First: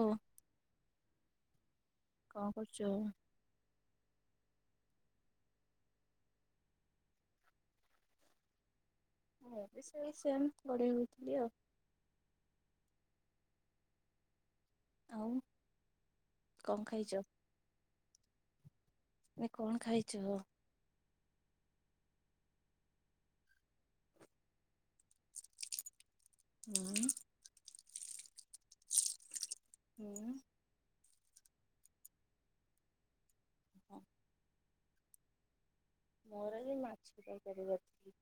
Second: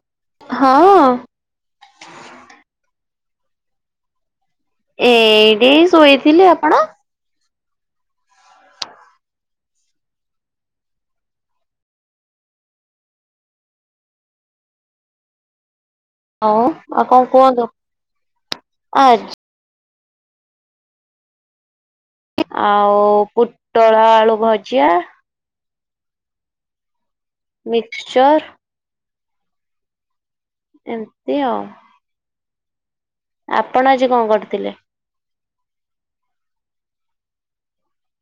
ଓ ହଁ। କଣ କରୁଛ? ଏଇଠି ଶୋଇଥିଲି। ଆପଣ? ଏ ସେ ସେ ହଥିଲି ଆଉ। ଆଉ? ହଉ ଆଉ କଣ କୁହନ୍ତୁ? ଆଜି ଆ କଣ ଖାଇଛୁ? ଆଉ ପୋଟଳ ଆଳୁ ଭଜା। [unintelligible] ମିକ୍ସଚର। [unintelligible] ଏମତି ଆଉ। ଆପଣ ହଁ ଆଜି କଣ କରୁଥିଲେ? ମୋର ଆଜି ମାଛ ତର୍କାରି କରଥିଲି।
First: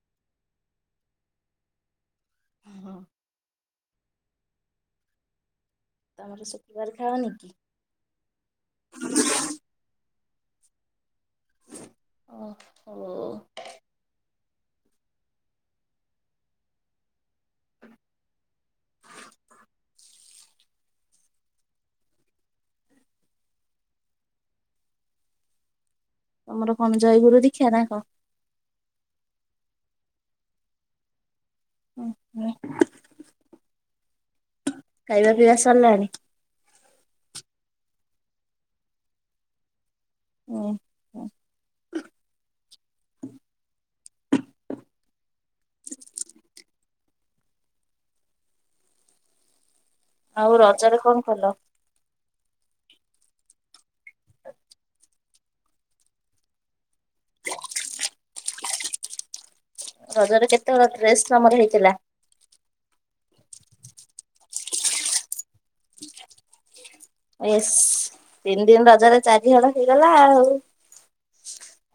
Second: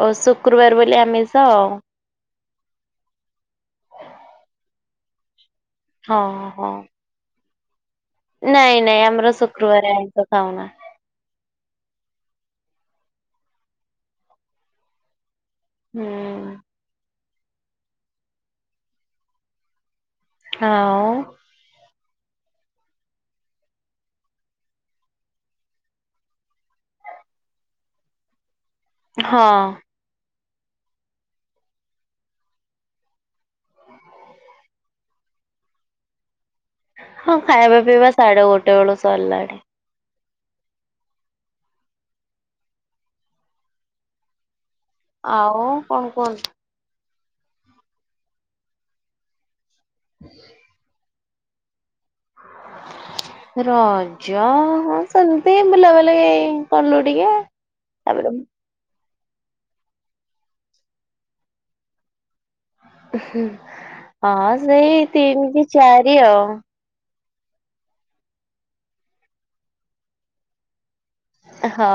ଓ ଶୁକ୍ରୁବାର ବୋଲି ଆମିଷଆଉ। ହଁ। ହଁ ତମର ହଁ ଶୁକ୍ରବାରେ ଖାଅନି କି? ନାଇଁ ନାଇଁ ଆମର ଶୁକ୍ରବାରେ ଆଇଁଷ ଖାଉନା। ଓ ହୋ। ହୁଁ। ଆଉ? ତମର କଣ ଜୟଗୁରୁ ଦିକ୍ଷା ନା କଣ? ହଁ। [unintelligible] ଖାଇବା ପିଇବା ସରିଲାଣି। ହଁ, ଖାଇବା ପିଇବା ସାଢେ ଗୋଟେ ବେଳୁ ସରିଲାଣି। ଉହୁଁ। ଆଉ କଣ କୁହନ୍ତୁ? ଆଉ ରଜରେ କଣ କଲ? ରଜ ସେମ୍ତି ବୁଲା ବୁଲି କଲୁ ଟିକେ ତାପରେ ରଜରେ କେତେ ହଳ ଡ୍ରେସ୍ ତମର ହେଇଥିଲା? ହୁ ହଁ ସେଇ ତିନ୍ କି ଚାରି ଆଉ। ଏସ୍ ତିନି ଦିନ୍ ରଜରେ ଚାରି ହଳ ହେଇଗଲା ଆଉ। ହଁ।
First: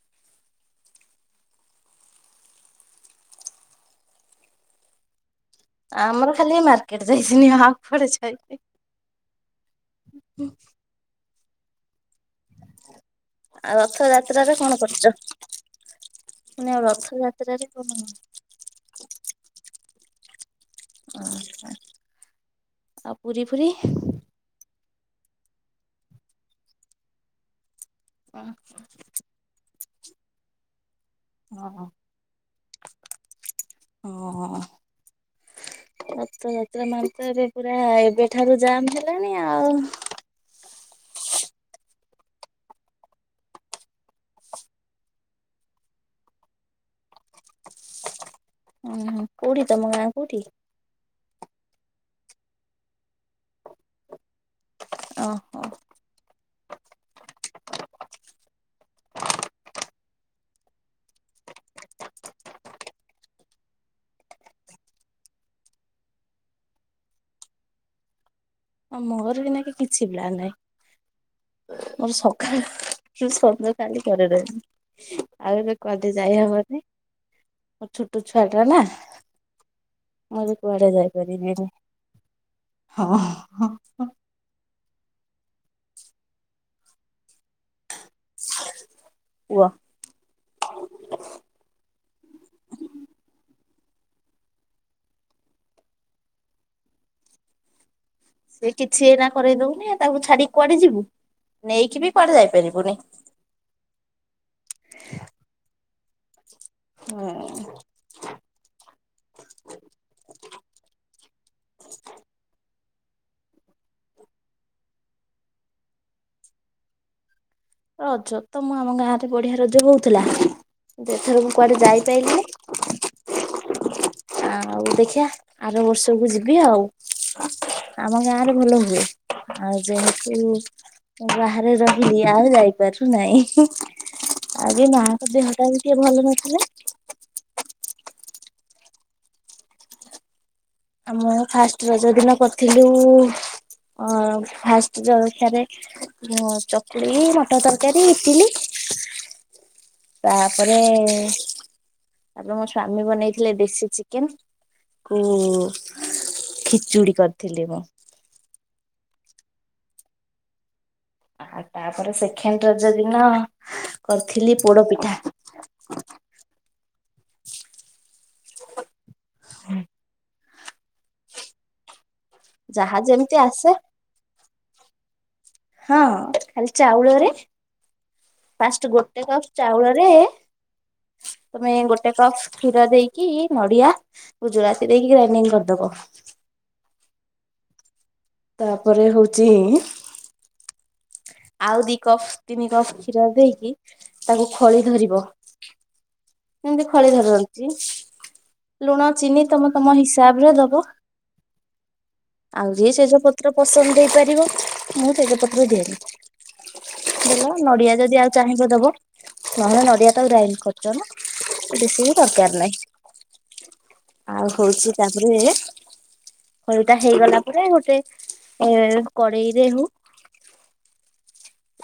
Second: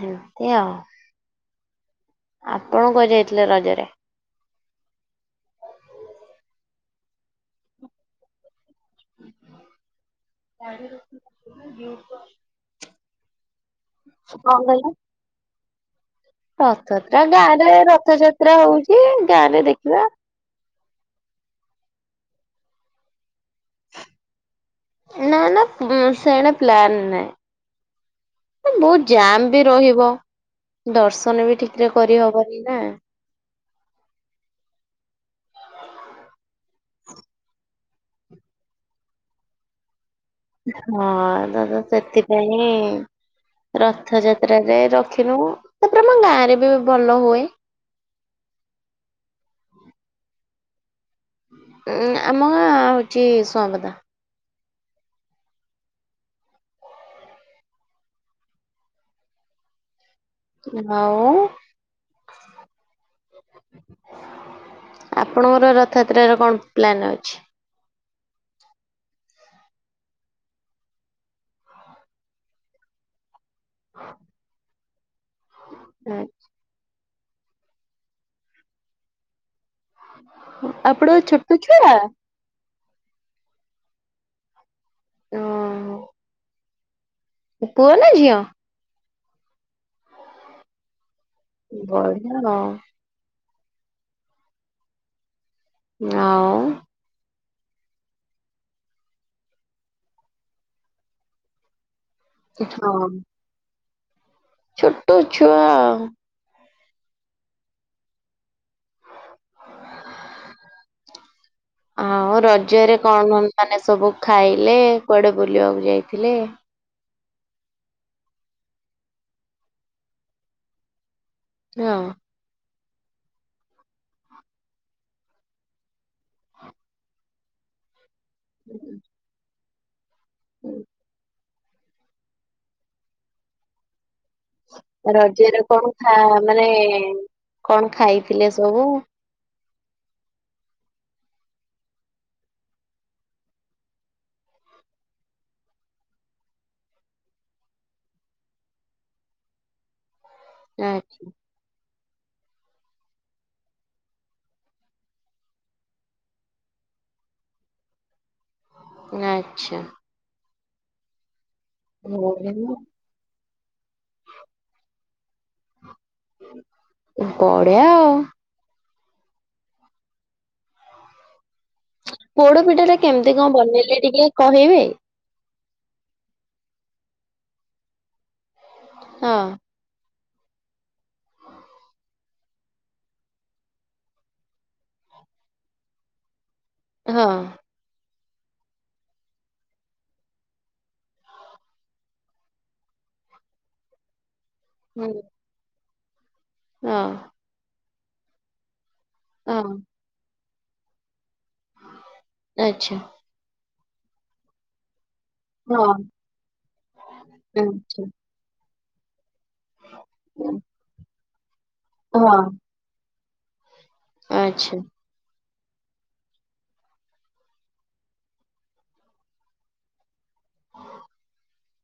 ହେ ଏମିତି ଆଉ। ଆପଣ କୁଆଡ଼େ ଯାଇଥିଲେ ରଜରେ? ଆମର ଖାଲି ମାର୍କେଟ୍ ଯାଇଥିନି ଆଉ କୁଆଡ଼େ ଯାଇନି। [inaudible] ଆଉ ରଥ ଯାତ୍ରା ରେ କଣ କରୁଚ? ରଥଯାତ୍ରା ଗାଁରେ ରଥଯାତ୍ରା ହଉଚି ଗାଁରେ ଦେଖିବା। ଅ ହଁ ଆଉ ପୁରୀ ଫୁରି ନାଁ ନାଁ ପୁ ସେଣେ ପ୍ଲାନ ନାଇଁ। ବହୁତ୍ ଜାମ୍ ବି ରହିବ। ଦର୍ଶନ ବି ଠିକ୍ ହଁ ରେ କରିହବନି ନା। ହଁ। ରଥ ଯାତ୍ରା ମାନ୍ ତ ଏବେ ପୁରା ଏବେଠାରୁ ଜାମ୍ ହେଲାଣି ଆଉ। ହଁ ଏରା ତ ସେଥିପାଇଁ ରଥଯାତ୍ରାରେ ରଖିନୁ, ତାପରେ ଆମ ଗାଁ ରେ ବି ଭଲ ହୁଏ। [inaudible] ଉହୁଁ କୋଉଠି ତମ ଗାଁ କୋଉଠି? ଉ ଆମ ଗାଁ ହଉଚି ସୁଆଁପଦା। ଓହୋ। ଆଉ। ଆପଣଙ୍କର ରଥଯାତ୍ରା ରେ କଣ ପ୍ଲାନ ଅଛି। ମୋର ବି ଏଇନା କେ କିଛି ପ୍ଳାନ୍ ନାହିଁ ମୋର ସଖାଳେ ହୁ କିସ ବେ କାଲି କରିଡେ ଆଉ ଏବେ କୁଆଡେ଼ ଯାଇହବନି। ମୋର ଛୋଟ ଛୁଆଟା ନା। ମୁଁ ଏବେ କୁଆଡେ ଆପଣ ଛୋଟ ଯାଇପାରିବିନି ଛୁଆ ହଁ। ହଁ। ଅ ପୁଅ ନା ଝିଅ? ପୁଅ। ବଢ଼ିଆ। ଆଉ। ସେ କିଛି ଏଇନା କରେଇ ଦଉନି ତାକୁ ଛାଡିି କୁଆଡ଼େ ଯିବୁ ନେଇକି ବି କୁଆଡ଼େ ଯାଇପାରିବୁନି। ହଁ ଛୋଟ ଛୁଆ ଆଉ। ହଁ। [inaudible] ଆଉ ରଜରେ କଣ କଣ ମାନେ ସବୁ ଖାଇଲେ କୁଆଡେ ବୁଲିବାକୁ ଯାଇଥିଲେ। ରଜ ତ ମୁଁ ଆମ ଗାଁ ରେ ବଢିଆ ରଜ ହେଉଥିଲା ଏଥର ମୁଁ କୁଆଡେ ହଁ ଯାଇପାରିଲିନି। [inaudible] ଆଉ ଦେଖିବା ଆର ବର୍ଷକୁ ଯିବି ଆଉ। ଆମ ଗାଁ ରେ ଭଲ ହୁଏ। ଆଉ ଯେହେତୁ ବାହାରେ ରହିଲି ଆଉ ଯାଇପାରୁନାହିଁ। ରଜରେ କଣ ଖା ନଥିଲା ମାନେ। କଣ ଖାଇଥିଲେ ସବୁ? ଆମ ଫାର୍ଷ୍ଟ ରଜ ଦିନ କରିଥିଲୁ। ଅ ଫାର୍ଷ୍ଟ ଜଳଖିଆ ରେ ଅ ଚକୁଳି ମଟର ତରକାରୀ ଇଟିଲି। ତାପରେ। ଆଚ୍ଛା ତାପରେ ମୋ ସ୍ଵାମୀ ବନେଇଥିଲେ ଦେଶୀ ଚିକେନ କୁ। ଖିଚୁଡି କରିଥିଲି ମୁଁ। ଆଚ୍ଛା। ଆଉ ତାପରେ ସେକେଣ୍ଡ ବଢିଆ ରଜ ଦିନ। କରିଥିଲି ପୋଡ ପିଠା। ବଢିଆ ଆଉ। ହୁଁ। ପୋଡ ପିଠାଟା ଯାହା କେମିତି ଯେମିତି କଣ ଆସେ ବନେଇଲେ ଟିକେ କହିବେ। ହଁ ଖାଲି ଚାଉଳ ରେ। ଫାର୍ଷ୍ଟ ଗୋଟେ ହଁ କପ ଚାଉଳରେ। ତମେ ଗୋଟେ କପ କ୍ଷୀର ଦେଇକି ନଡିଆ ଗୁଜୁରାତି ଦେଇକି ଗ୍ରାଇଣ୍ଡିଙ୍ଗ କରିଦବ। ହଁ। ତାପରେ ହଉଚି। ଆଉ ଦି କପ ତିନି କପ କ୍ଷୀର ଦେଇକି। ତାକୁ ଖଳି ହୁଁ, ଧରିବ କେମିତି ହଁ ଖଳି ଧରନ୍ତି। ଲୁଣ ଚିନି ତମେ ହଁ ତମ ହିସାବରେ ଦବ ଆଉ ଯିଏ ଆଚ୍ଛା ସେଜ ପତ୍ର। ପସନ୍ଦ ଦେଇ ପାରିବ। ମୁଁ ତେଜପତ୍ର ହଁ। ଦିଏନି ବେଲ ନଡ଼ିଆ ଆଚ୍ଛା ଯଦି ଆଉ ଚାହିଁବ ଦବ। ନହେଲେ ନଡ଼ିଆ ତ ଗ୍ରାଇଣ୍ଡ କରୁଛ ନା ବେଶୀ ବି ହଁ। ଦରକାର ନାହିଁ। ଆଉ ଆଚ୍ଛା ହଉଛି ତାପରେ। ଏଇଟା ହେଇଗଲା ପରେ ଗୋଟେ ଏ କଡ଼େଇରେ ହଉ।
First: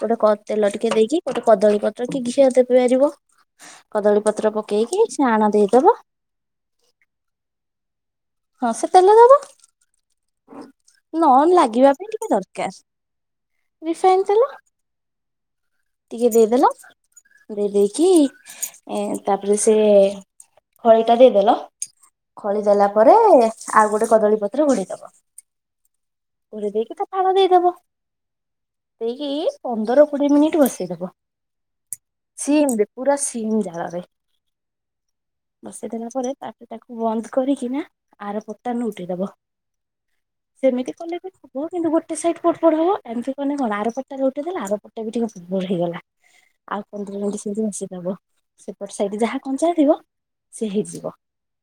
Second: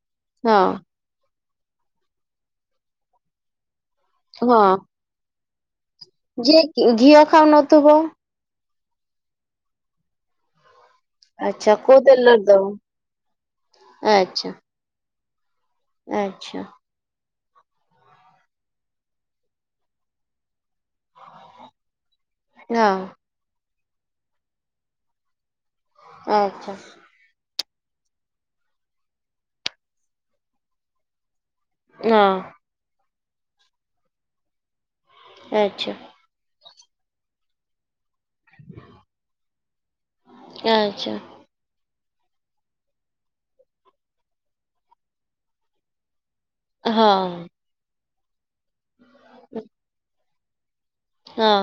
ଗୋଟେ କ ତେଲ ହଁ ଟିକେ ଦେଇକି ଗୋଟେ କଦଳୀ ପତ୍ର କି ଘିଅ ଦେଇ ପାରିବ। କଦଳୀ ପତ୍ର ହଁ ପକେଇକି ସେ ଆଣ ଦେଇଦବ। ଯିଏ ଘି-ଘିଅ ଖାଉନଥୁବ। ହଁ ସେ ତେଲ ଦବ। ନ ଆଚ୍ଛା ଲାଗିବା କୋଉ ପାଇଁ ଟିକେ ତେଲରେ ଦବ ଦରକାର ରିଫାଇନ ତେଲ। ଆଚ୍ଛା ଟିକେ ଆଚ୍ଛା ଦେଇଦେଲ। ଦେଇ ଦେଇକି ଏଁ ତାପରେ ସେ ଖଳି ଟା ଦେଇଦେଲ। ଖଳି ଦେଲା ପରେ ହଁ ଆଉ ଗୋଟେ କଦଳୀ ପତ୍ର ଘୁଡେଇ ଦବ। ଘୁରେଇ ଆଚ୍ଛା ଦେଇକି ତା ଫାଳ ଦେଇଦବ। ଦେଇକି ପନ୍ଦର କୋଡିଏ ମିନିଟ ବସେଇଦବ। ନାଁ। ସିମ ରେ ପୁରା ସିମ ଜାଳରେ ଆଚ୍ଛା ବସିଦେଲା ପରେ ତା ତାକୁ ବନ୍ଦ କରିକି ନା। ଆର ପଟଟା ନଉଟେଇଦବ ସେମିତି ଆଚ୍ଛା କଲେ ବି ହବ କିନ୍ତୁ ଭୁ ଗୋଟେ ସାଇଟ୍ ପଡ ପଡ ହବ ଏମିତି କନେ କଣ ଆର ପଟ ଟା ଯଉ ଉଠିଥିଲା ଆରପଟ ଟା ବି ଟିକେ ପୁଡ ପୁଡ଼ ହେଇଗଲା। ଆ ହଁ ପନ୍ଦର ମିନିଟ୍ ସେମିତି ବସେଇଦବ ସେପଟ ସାଇଟି ଯାହା କଞ୍ଚା ଥିବ। ସେ ହେଇଯିବ ହଁ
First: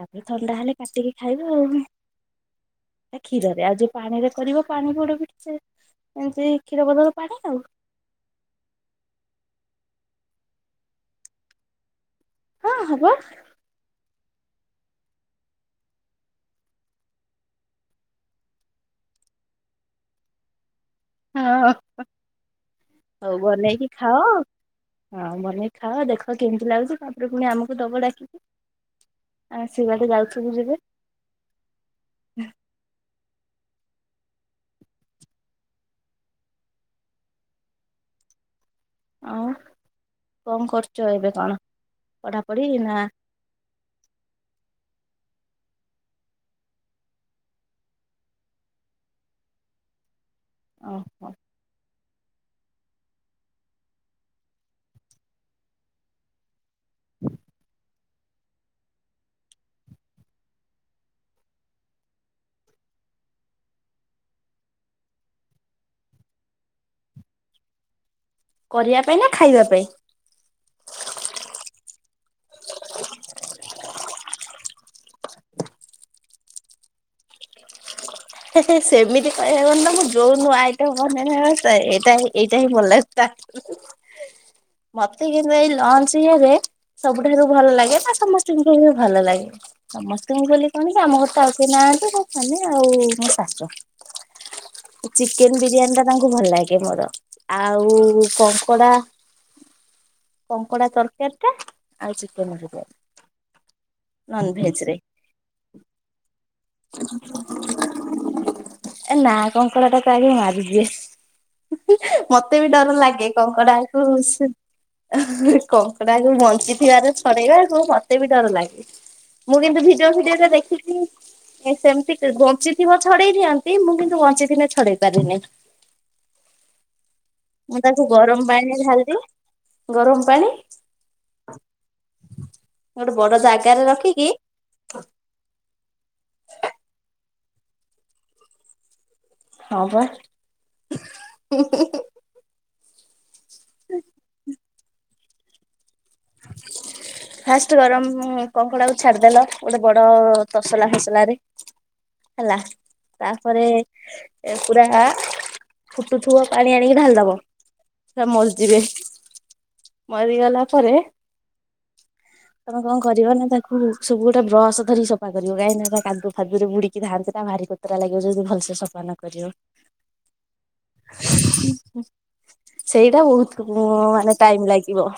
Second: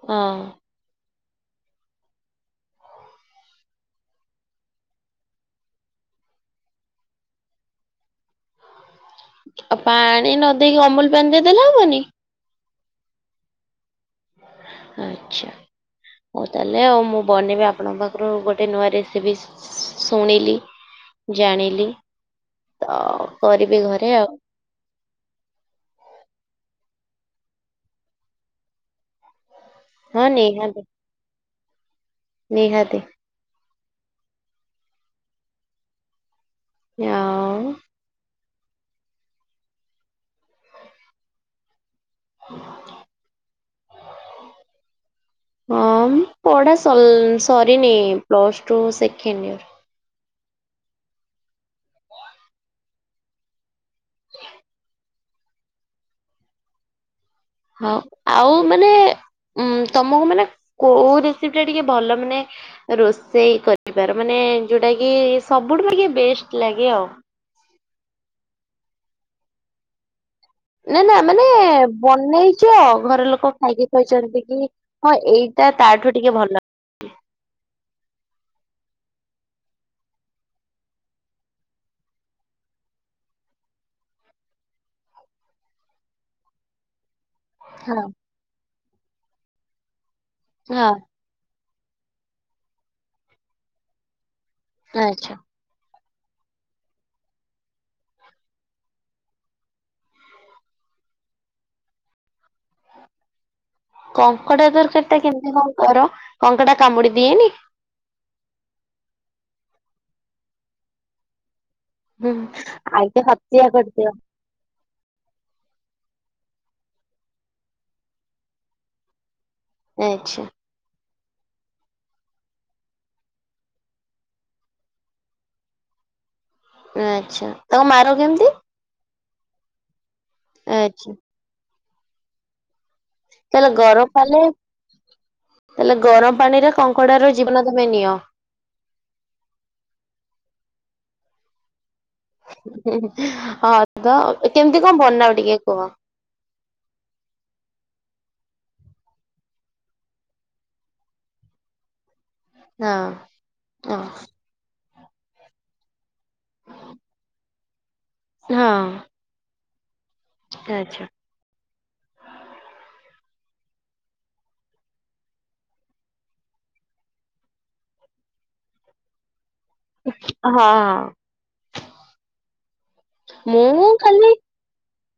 ତାପରେ ହଁ ଥଣ୍ଡା ହେଲେ କାଟିକି ଖାଇବ ଆଉ। ଏଟା କ୍ଷୀରରେ ଆ ଯଉ ପାଣିରେ କରିବ ପାଣି ପୋଡ ପିଠା। ଏମିତି କ୍ଷୀର ବଦଳ ପାଣି ଆଉ। ଆଉ ପାଣି ନ ଦେଇକି ଅମୁଲୁ ପାଣି ଦେଇ ଦେଲେ ହବନି। ହଁ ହବ। ଆଚ୍ଛା। ହଉ ତାହେଲେ ଆଉ ମୁଁ ବନେଇବି ଆପଣଙ୍କ ପାଖରୁ ଗୋଟେ ନୂଆ ରେସିପି ଶୁ-ଶୁ-ଶୁଣିଲି। ହଁ। ଜାଣିଲି। ତ ହଉ କରିବି ବନେଇକି ଘରେ ଖାଅ ଆଉ ହଁ ବନେଇକି ଖାଅ ଦେଖ କେମିତି ଲାଗୁଛି। ତୁ ପୁଣି ଆମକୁ ଦବ ଡାକି ସେ ବାଟେ ହଁ ଯାଉଛନ୍ତି ଯେବେ। ନିହାତି ନିହାତି। ଇଁଆଉ। ଆଉ କଣ କରୁଚ ଏବେ କଣ। ପଢ଼ାପଢ଼ି ନା ହଁ ପଢା [unintelligible] ସରିନି ପ୍ଲସ ଟୁ ସେକେଣ୍ଡଇୟର। ଓ ହୋ। [inaudible] ହଁ ଆଉ ମାନେ। ଉଁ ତମକୁ ମାନେ କୋଉ ରେସିପି ଟା ଟିକେ ଭଲ ମାନେ ରୋଷେଇ କରିଥିବାର ମାନେ। ଉଁ ଯୋଉଟା କି ସବୁଠୁ ଲାଗେ ବେଷ୍ଟ୍ ଲାଗେ ଆଉ। କରିବା ପାଇଁ ନା ଖାଇବା ପାଇଁ। ନା ନା ମାନେ ବନେଇଛ ଘର ଲୋକ ଖାଇକି କହିଛନ୍ତି କି ହଁ ଏଇ ଏଇଟା ତାଠୁ ଟିକେ ଭଲ। [unintelligible] ସେମିତି କହି ହବନିତ ମୁଁ ଜୋଉ ନୂଆ ଆଇଟମ [unintelligible] ଏଇଟା ହଁ ଭଲଲାଗେ। ମତେ ଇଏ ନେଇ ଲଞ୍ଚ ଇଏ ରେ। ସବୁଠାରୁ ଭଲ ଲାଗେ ହଁ ନା ସମସ୍ତଙ୍କୁ ବି ଭଲ ଲାଗେ ସମସ୍ତଙ୍କୁ ବୋଲି କଣ ହଁ କି ଆମ ଘର ଟା ସେ ନାହାନ୍ତି ତ ଖାଲି ମୋ ସ୍ବାମୀ ଆଉ ଶାଶୁ ଆଚ୍ଛା। ଚିକେନ ବିରିୟାନୀ ଟା ତାଙ୍କୁ ଭଲ ଲାଗେ ମୋର ଆଉ କଙ୍କଡ଼ା କଙ୍କଡ଼ା ତରକାରୀ ଟା ଆଉ ଚିକେନ୍ ବିରିଆନୀ। କଙ୍କଡ଼ା ତରକାରୀ ଟା କେମିତି କଣ କର କଙ୍କଡ଼ା କାମୁଡ଼ି ଦିଏନି। ଏ ନା କଙ୍କଡ଼ା ଟା ମୁଁ ଆଗେ ମାରିଦିଏ। ହୁଁ ମତେ ବି ଡ଼ର ଆଗେ ଲାଗେ ହତ୍ୟା କଙ୍କଡାଙ୍କୁ କରିଦିଅ [unintelligible] କଙ୍କଡା। ଭାଇ ମୁଁ ବଞ୍ଚିଥିବାର ଛ଼ଡେଇବାକୁ ମତେ ବି ଡର ଲାଗେ। ମୁଁ କିନ୍ତୁ ଭିଡିଓ ଆଚ୍ଛା ଫିଡିଓରେ ଦେଖଛିି ଏ ସେମିତି ବଞ୍ଚି ଥିବ ଛଡେଇ ଦିଅନ୍ତି ମୁଁ କିନ୍ତୁ ବଞ୍ଚିଥିଲେ ଛଡେଇ ପାରେନି। ଆଚ୍ଛା ମୁଁ ତାକୁ ମାର କେମିତି? ଗରମ ପାଣିରେ ଢାଲିଦିଏ। ଗରମ ପାଣି। ଆଚ୍ଛା ଗୋଟେ ବଡ ତାହେଲେ ଜାଗାରେ ଗରମ ରଖିକି ପାଣିରେ ତାଲେ ଗରମ ପାଣିରେ କଙ୍କଡା ର ଜୀବନ ତମେ ନିଅ। ହଁ ବା ହୁଁ ହୁଁ ହୁଁ। ହୁଁ ହଁ ତ କେମିତି କଣ ବନାଅ ଟିକେ କୁହ। ଫାଷ୍ଟ୍ ଗରମ କଙ୍କଡ଼ା କୁ ଛାଡିଦେଲ ଗୋଟେ ବଡ଼ ତସଲା ଫସଲା ରେ। ହେଲା ହଁ ତାପରେ ହଁ ଏ ପୁରା ଫୁଟୁଥିବ ପାଣି ଆଣିକି ଢାଳିଦବ। ହଁ ମରିଯିବେ। ମରିଗଲା ପରେ ଆଚ୍ଛା। [inaudible] ତମେ କଣ କରିବ ନା ତାକୁ ସବୁ ଗୋଟେ ବ୍ରସ ଧରି ସଫା କରିବ କାହିଁକି ନା ତା କାଦୁଅ ଫାଦୁରେ ବୁଡି଼କି। [unintelligible] ସେଟା ଭାରି କୋତରା ଲାଗିବ ଯଦି ଭଲସେ ସଫା ନ କରିବ। ହଁ। ସେଇଟା ବହୁତ୍ ମୁଁ ଖାଲି ମାନେ ଟାଇମ୍ ଲାଗିବ।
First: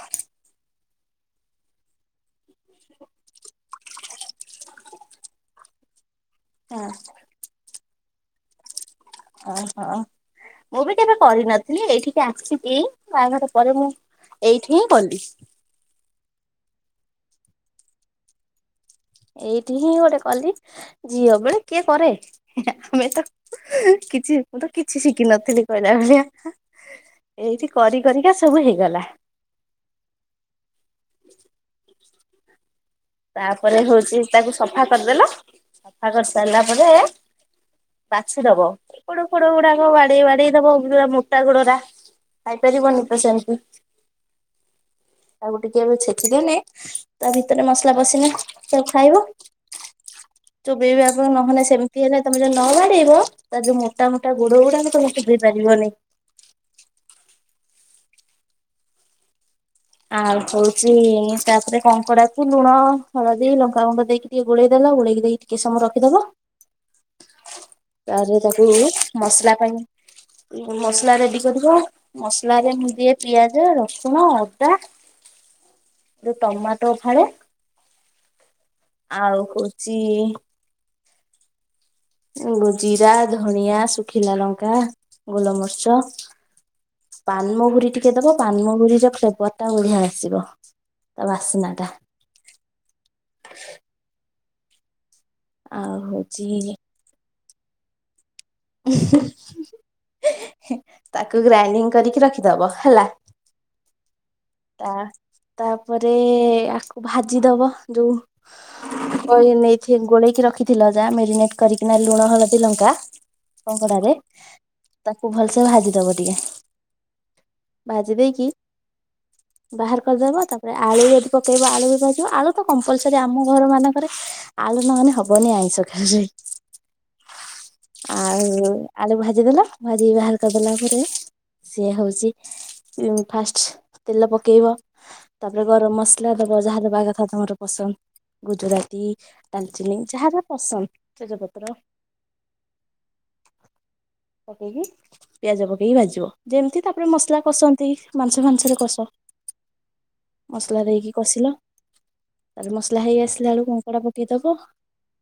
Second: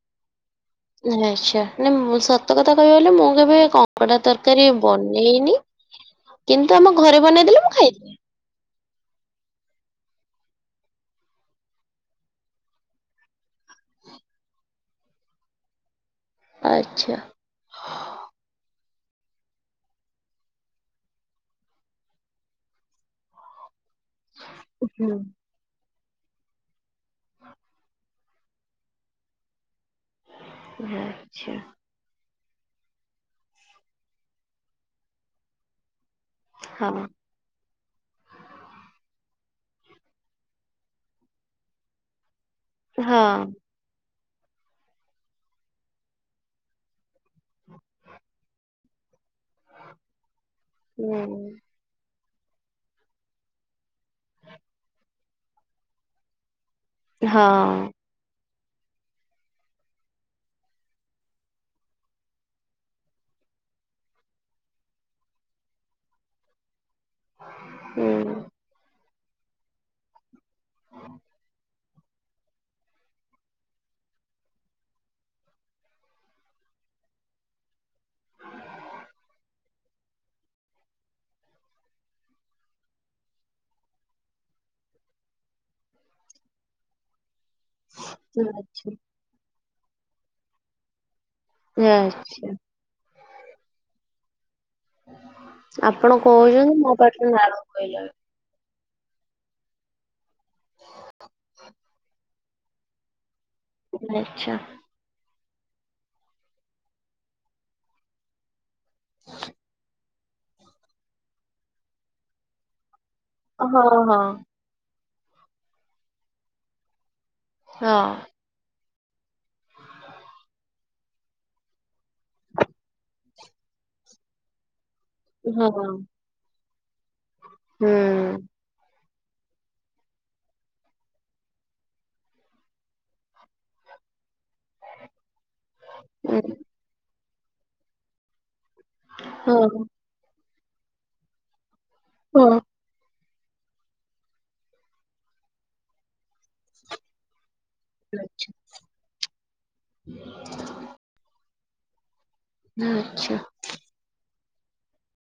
ଆଚ୍ଛା ନାଇଁ ସତ କଥା କହିବାକୁ ଗଲେ ମୁଁ କେବେ କ କଙ୍କଡ଼ା ତରକାରୀ ବନେଇନି କିନ୍ତୁ ଆମ ଘରେ ବନେଇଦେଲେ ମୁଁ ଖାଇ ଓହୋ ମୁଁ ବି କେବେ କରିନଥିଲି ଏଇଠିକି ଆସିକି ବାହାଘର ପରେ ମୁଁ ଏଇଠି ହିଁ କଲି। ଆଚ୍ଛା। ଏଇଠି ହିଁ ଗୋଟେ କଲି ଝିଅ ବଳେ କିଏ କରେ ଆମେ ତ କିଛି, ମୁଁ ତ କିଛି ହୁଁ ଶିଖିନଥିଲି ଘରେ। ରାନ୍ଧିବା, ଏଇଠି କରି କରିକା ସବୁ ହେଇଗଲା। ଆଛା। ତାପରେ ହଉଛି ତାକୁ ସଫା କରିଦେଲ, ସଫା କରି ସାରିଲା ପରେ ହଁ ବାଛି ଦବ, ଗୋଡଫୋଡ ଗୁଡାକ ବାଡେଇ ବାଡେଇ ଦବ ଯୋଉଗୁରା ମୋଟା ଗୋଡରା ଖାଇ ପାରିବନି ତ ହଁ ସେମିତି। ତାକୁ ଟିକେ ଏବେ ଛେଚିଦେଲେ, ତା ଭିତରେ ମସ୍ ସଲା ପଶିଲା ତାକୁ ଖାଇବ, ଚୋବେଇବେ ଆପଣ ହୁଁ ନହେଲେ ସେମିତି ହେଲେ ତମେ ଯଦି ନ ବାଡେଇବ, ତାର ଯୋଉ ମୋଟା ମୋଟା ଗୋଡଗୁଡାକ ତାକୁ ସିଝେଇ ପାରିବନି। ହଁ‌। ଆଉ ହଉଛି ତାପରେ କଙ୍କଡାକୁୁ ଲୁଣ, ହଳଦୀ, ଲଙ୍କା ଗୁଣ୍ଡ ଦେଇକି ଟିକେ ଗୋଳେଇଦଲେ ବା ଓଳେଇକି ଦେଇକି ଟିକେ ସମୟ ରଖିଦବ। ହୁଁ ତାରେ ତାକୁ ମସଲା ପାଇଁ ମସଲା ରେଡି କରିବ, ମସଲା ରେ ମୁଁ ଦିଏ ପିଆଜ, ରସୁଣ, ଅ ଅଦା, ଟମାଟୋ ଫାଳ। ଆଉ ହଉଚି ଜିରା, ଧଣିଆ, ଶୁଖିଲା ଲଙ୍କା, ଗୋଲମରିଚ। ହ [inaudible] ପାନମହୁରି ଟିକେ ଦବ, ପାନମହୁରିର ଫ୍ଲେଭର୍ ବଢିଆ ଆସିବ। ଆଛା। ଆ [inaudible] ଆପଣ ହଉଛି କହୁଛନ୍ତି ମୋ ପାଟିରୁ ନାଳ ବୋଇଲାଣି। [inaudible] ତାକୁ ଗ୍ରାଇଣ୍ଡିଙ୍ଗ କରିକି ରଖିଦବ ହେଲା। ତା ତା ତାପରେ ଆକୁ ଭାଜି ଦବ, ଯୋଉ ନେଇକି ଗୋଳେଇକି ରଖିଥିଲ ଯାହା ମେରିନେଟ କରିକିନା ଲୁଣ, ହଳଦୀ, ଲଙ୍କା। କଙ୍କଡାରେ ତାକୁ ଭଲସେ ଭାଜି ଦବ ଟିକେ। ଭାଜି ଦେଇକିି ବାହାର କରିଦବ, ତାପରେ ଆଳୁ ଯଦି ପକେଇବ ଆଳୁ ବି ଭଜିବ, ଆଳୁ ତ କମ୍ପଲସରି ଆମ ଘର ମାନଙ୍କରେ ଆଲୁ ନହଲେ ହବନି ଆଇସ ଖା ଆଉ ଆଳୁ ଭାଜିଦେଲ, ଭାଜି ବାହାର କରି ଦେଲା ପରେ ସିଏ ହଉଛି ଫାଷ୍ଟ। ତେଲ ପକେଇବ ତାପରେ ଗରମ ମସଲା ଦବ ଯାହା ଦେବା କଥା ତମର ପସନ୍ଦ, ଗୁଜୁରାତି ଡାଲଚିନି, ଯାହା ଯା ପସନ୍ଦ ତେଜପତ୍ର ହଁ। ପକେଇକି ପିଆଜ ପକେଇକି ଭାଜିବ, ଯେମିତି ତାପରେ ମସଲା କଷନ୍ତି ତି ମାଂସ ଫାଂସରେ କଷ, ମସଲା ଦେଇକି କଷିଲ। ତାପରେ ମସଲା ହେଇ ଆସିଲା ବେଳକୁ କଙ୍କଡା ପକେଇଦବ।